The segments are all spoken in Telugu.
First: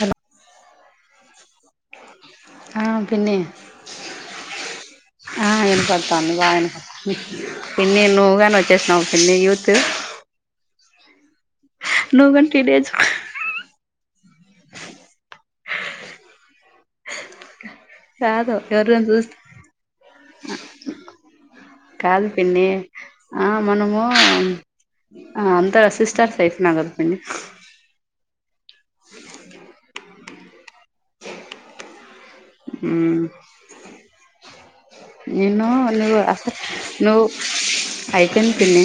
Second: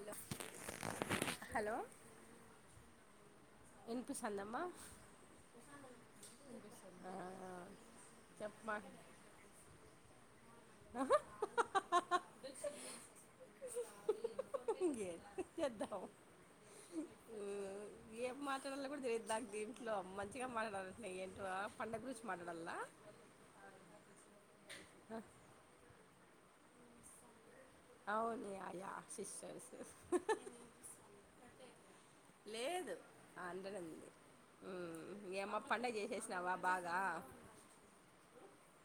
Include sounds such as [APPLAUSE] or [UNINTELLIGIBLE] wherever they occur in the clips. హలో హలో ఆ పిన్ని వినిపిస్తుందమ్మా ఆ వినపడతాంది ఆ బాఇనపడతాంది పిన్ని నువ్వు కాని చెప్పమా వచ్చేసినావు పిన్ని యూత్ ఆహ నువ్ గాని టీనేజ్ గే ఎదమ్మ [INAUDIBLE] ఏం కాదు మాట్లాడాలలో ఎవరిని కూడా తెలియదు చూస్త దానికి దీంట్లో మంచిగా మాట్లాడాలంటున్నా ఏంటో ఆ పండగ గురించి కాదు పిన్ని మాట్లాడాల ఆ మనము ఆ అందరు అసిస్టెంట్ అయిపోయినం కదా పిన్ని అవునే ఆక్ యా సిస్టర్స్ లేదు మ్మ్ అందడంది హ్మ్ ఏమ్మా నేను పండగ నువ్వు చేసేసినావ అసలు బాగా నువ్వు అయిపోయింది పిన్ని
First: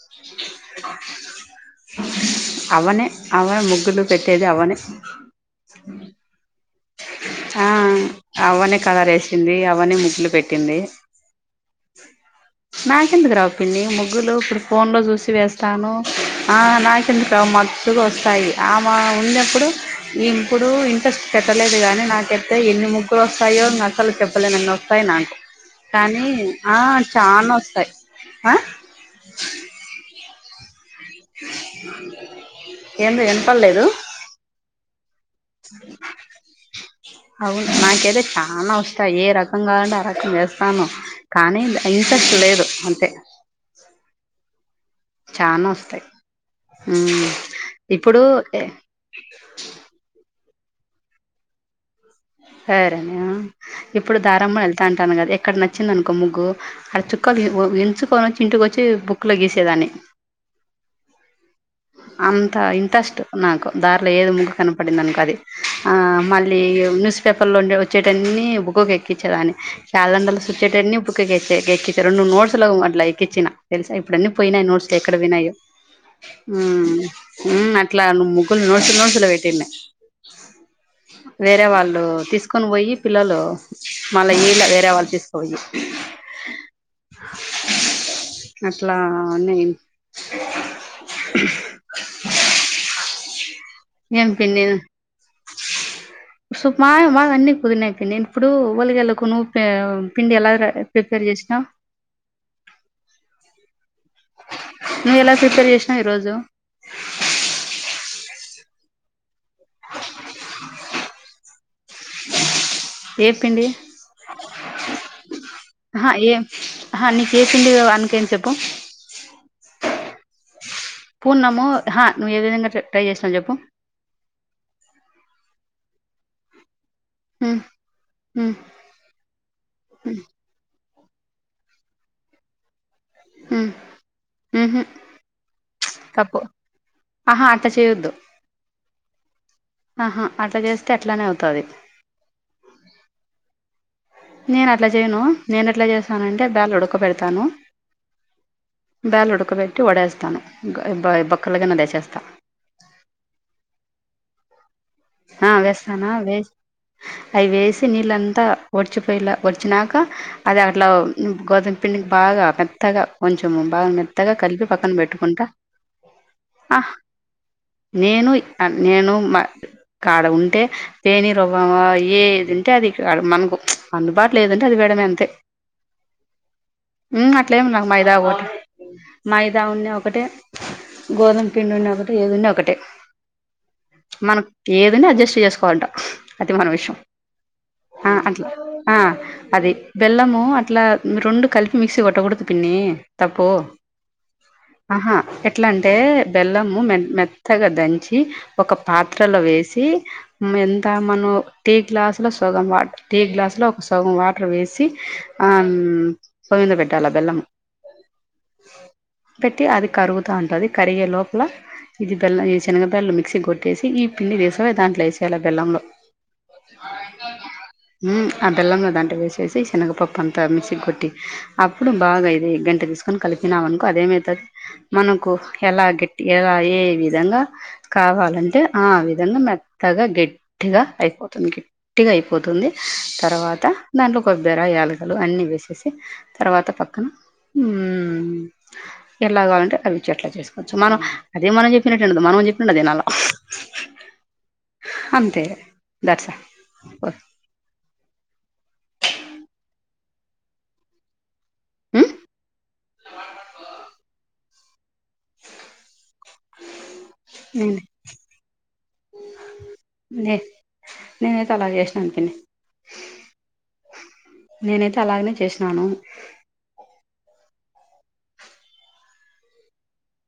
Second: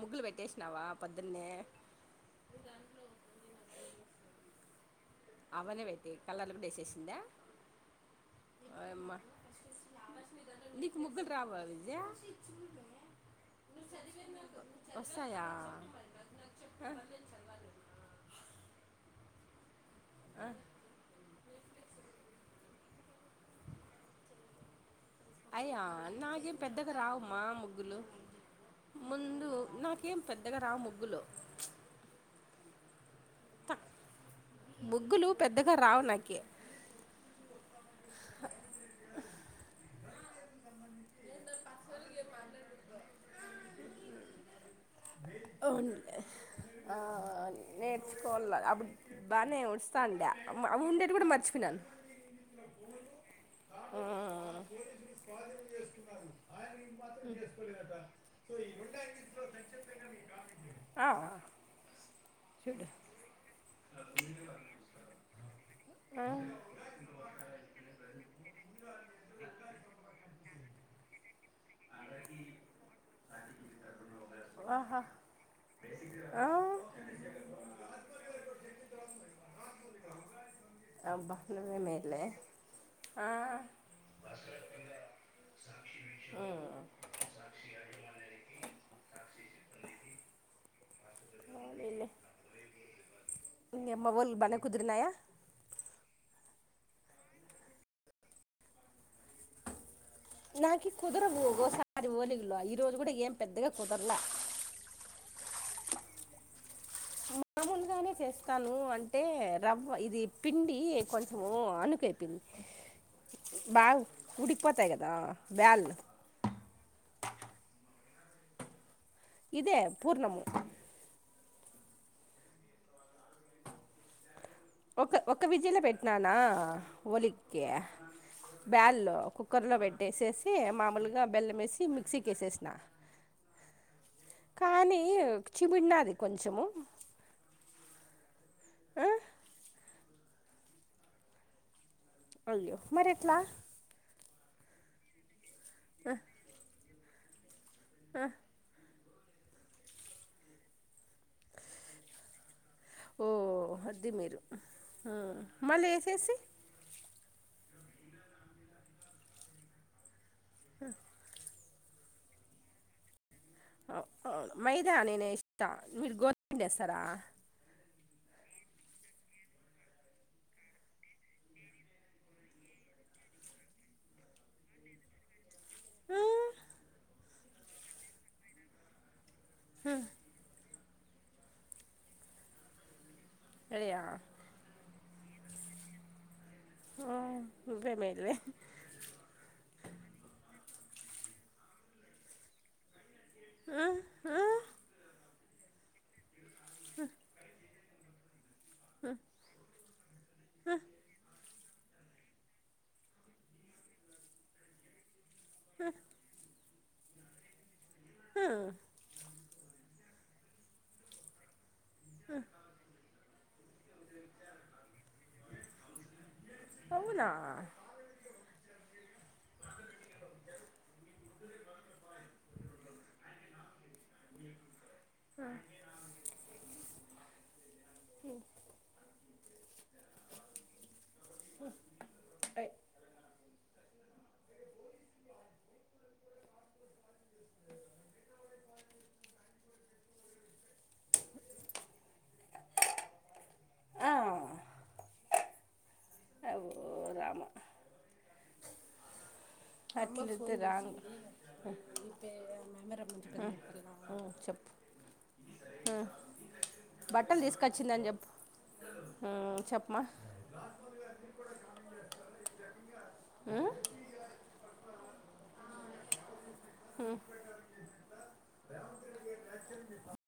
ముగ్గులు పెట్టేసినావా పొద్దున్నే అవ్వనే అవ్వనే ముగ్గులు పెట్టేది అవ్వనే అవ్వ నే పెట్టి కలర్ లు వేసేసింది ఆ అవ్వనే కలర్ ఓయమ్మ ఎసింది అవ్వనే ముగ్లు పెట్టింది దే నాకెందుకు రావు పిన్ని ముగ్గులు ఇప్పుడు ఫోన్ లో చూసి వస్తాయా వేస్తాను ఆ నాకెందుకు మత్తుగ వస్తాయి ఆమె ఉందే ప్పుడు ఇప్పుడు విన్పిస్ పెట్టలేదు గానీ నాకెస్తతే ఎన్ని ముగ్గురు వస్తాయో ఇంక అసలు చెప్పలే నన్న పైన కానీ ఆ మా చానా వస్తాయి ముగ్గులు ఆ ముందు నాకేం పెద్దగా రావ్ ముగ్ ఏందో విన్డ్పలేదు తక్ ముగ్గులు పెద్దగా రావు నాకి అవును నాకైతే చానా వస్తాయి ఏ రకం కావలంటే అ వేస్తాను కానీ ఇసర్ట్ లేదు అంతే చానా అవ్నే వస్తాయి ఆ ఉమ్, ఇప్పుడు నేర్చుకోవాల ఏ- అప్పుడు బానే వస్తండా మా అవి ఉండేట్వీ కూడా మర్చిపోయినాన్ సరే మే ఇప్పుడు దారమునా వెళ్తా అంటాను కదా ఎక్కడ నచ్చింది అనుకో ముగ్గు అడ్ చుక్ చుక్కల్ ఏమో ఎంచుకొని వచ్చి ఇంటికొచ్చి బుక్లో గీసేదాన్ని ఆ అంత చూడు ఇంట్రెస్ట్ నాకు దారిలో ఏదో ముగ్గ కనపడిందనుకో అది ఆ మళ్ళీ న్యూస్ న్యూస్ పేపర్ లో ఉండే వచ్చేటన్ని బుక్క ఎక్కించే దాని క్యాలెండరు వచ్చేటని బుక్ [UNINTELLIGIBLE] రేన్ ముడ్ నోట్స్ అట్లా ఎక్కించిన తెలుసా ఇప్పుడన్ని పోయినాయి నోట్స్లు ఆహా ఎక్కడ విన్నాయో ఆ మ్మ్ మ్మ్ అట్లాన్ ముగ్గులు నోట్స్ నోట్స్ లో పెట్టినాయి అబ్బా వేరే నువ్వే వాళ్ళు డో మేలే తీసుకొని పోయి ఆ పిల్లలు మళ్ళీ ఈలా వేరే వాళ్ళు తీసుక్పోయి అట్లా అని ఏం నిమ్మవల్ బన కుదు్రి నాయ స మా మా అన్నీ కుదన అయిపోయి నేను ఇప్పుడు వలిగ వెళ్ళకు ను నాకకి కుదురసారి నిగలో ఈ రరోజు కూడా ఏం పెద్దగా కుదరలా నువ్వు ఎలా ప్రిపేర్ జేసినవ్ ఈరోజు మామూలుగానే చేస్తాను అంటే రవ్వ ఇది పిండి కొం ఓ అనుకేపింది ఏ పిండి ఉడికిపోతాయి కదా బ్యాళ్ళు అహ ఏం అహ నీ కె పిండి అనుకె చెప్పు ఇదే పూర్ణము పున్నము అహ నువ్వు ఏ విధంగా ట ట్రై జేష్ణవ్ జెప్పు ఒక ఒక విజిలో పెట్టినానా హ్మ్ ఒలికె హ్మ్ బ్యాల్లో కుక్కర్లో పెట్టేసేసి మామూలు ఇగా బెలం ఏసి మిక్సీకెసేసిన హ్మ్ ఊహూ కానీ చిబిడునా తప్పు ఆహా అట్ట చెయొద్దు అ ఆహా అట్లా జేస్తే అట్లానే అవుతది అయ్యో మరి ఎట్లా నేను అట్లా జేయను నేను ఎట్లా జెస్తానంటే దాల్ ఉడుక్ బెడతాను అ బేలుడకబెట్టి వడేస్తాను ఇంగ బ బొక్కలగైనా దసేస్తా ఓ అది మీరు ఉమ్, ఆ మళ్ళీ వ్యస్తనా వేసేసి వేసి అవి వేసి నీళ్ళంతా ఒడిచిపోయలా ఒడిచినాక అది అట్లా ఉ గోధుమ్ పనికి బాగా మెత్తగా కొంచెం బాగా అవ్ మెత్తగా అవును కలిపి పక్కన మైదా పెట్టుకుంటా నేనేస్తా మీరు గోదుం పిండి ఏస్తారా నేన్ వి అ నేను మా కాడ ఉంటే పేని రవ్వ ఏదింటే అది కా మనకు ప్చ్ అందుబాటులో ఏదుంటే అది వేడమే అంతే ఆ ఉ అట్లే ఏం నాక్ మైదా ఒటె మైదా ఉన్ని ఒకటే గోధుం పిండి ఉన్నా ఒకటె ఏదున్నా ఒకటే అయా ఏదనా అడ్జస్ట్ చేస్కోంటా అది మన విషయం ఆ నువ్వే ఆ మేలులే అట్లా ఆ అది బెల్లము అట్లా రొండు కలిపి మిక్సీ వట్టకూడదు పిన్నీ తప్ప ఆ ఆహా ఎ ఎట్లా అంటే బెల్ము మె మెత్తగా దం చి ఒక ట్టలో వేసి ఎంత మనం టీ గ్లాసులో సగం వా టీ గ్లాసులో ఒక సుగం వాటర్ వేసి ఆ సోవిందపట టిలా బెల్లం హా పెట్టి అది కరుగుతూ ఉంటుంది కరిగే లోపల ఇది బల్ ఇది చిన్నగా బళ్ల్ళు క్సి కొట్టేసి ఈ పి దసవే దాంట్లో వెసి అలా బెల్లంలో అవునా ఆ బెల్లంలో దాంట వేసి చేసి శనగపపాప్ప అంత మిక్సీ కొట్టి అప్పుడు బాగా ఇది గంట తీసుకొని కలిపినాం అనుకో అదేమైతు మనకు ఎలా గట్టి ఎలా ఏ విధంగా కావాలంటే ఆ విధంగా మెత్తగా గట్టిగా అయిపోతు గట్టిగ అయిపోతుంది తర్వాత దాంట్లో కొబ్బర యాలగలు అన్నీ వేసేసి తర్వాత పక్కన ఉమ్ ఎలా కావాలంటే అవిచ్చ ఎట్లా చేసుకోవచ్చు మనం అదే మనం చెప్పినట్టుండదు మనం చెప్పినండడుదినాల ఆ అంతే అవు దర్సాఅల్ రామ అచ్చడుతు రాంగ్ [INAUDIBLE] ఉమ్ ఉమ్ చెప్పు హా బట్టలు నేను తీసుకొచ్చిందని చెప్పు చెప్పమా నే- నేనైతే అలా చేసినాను పిన్ని నేనైతే అలాగనే చేసినాను హు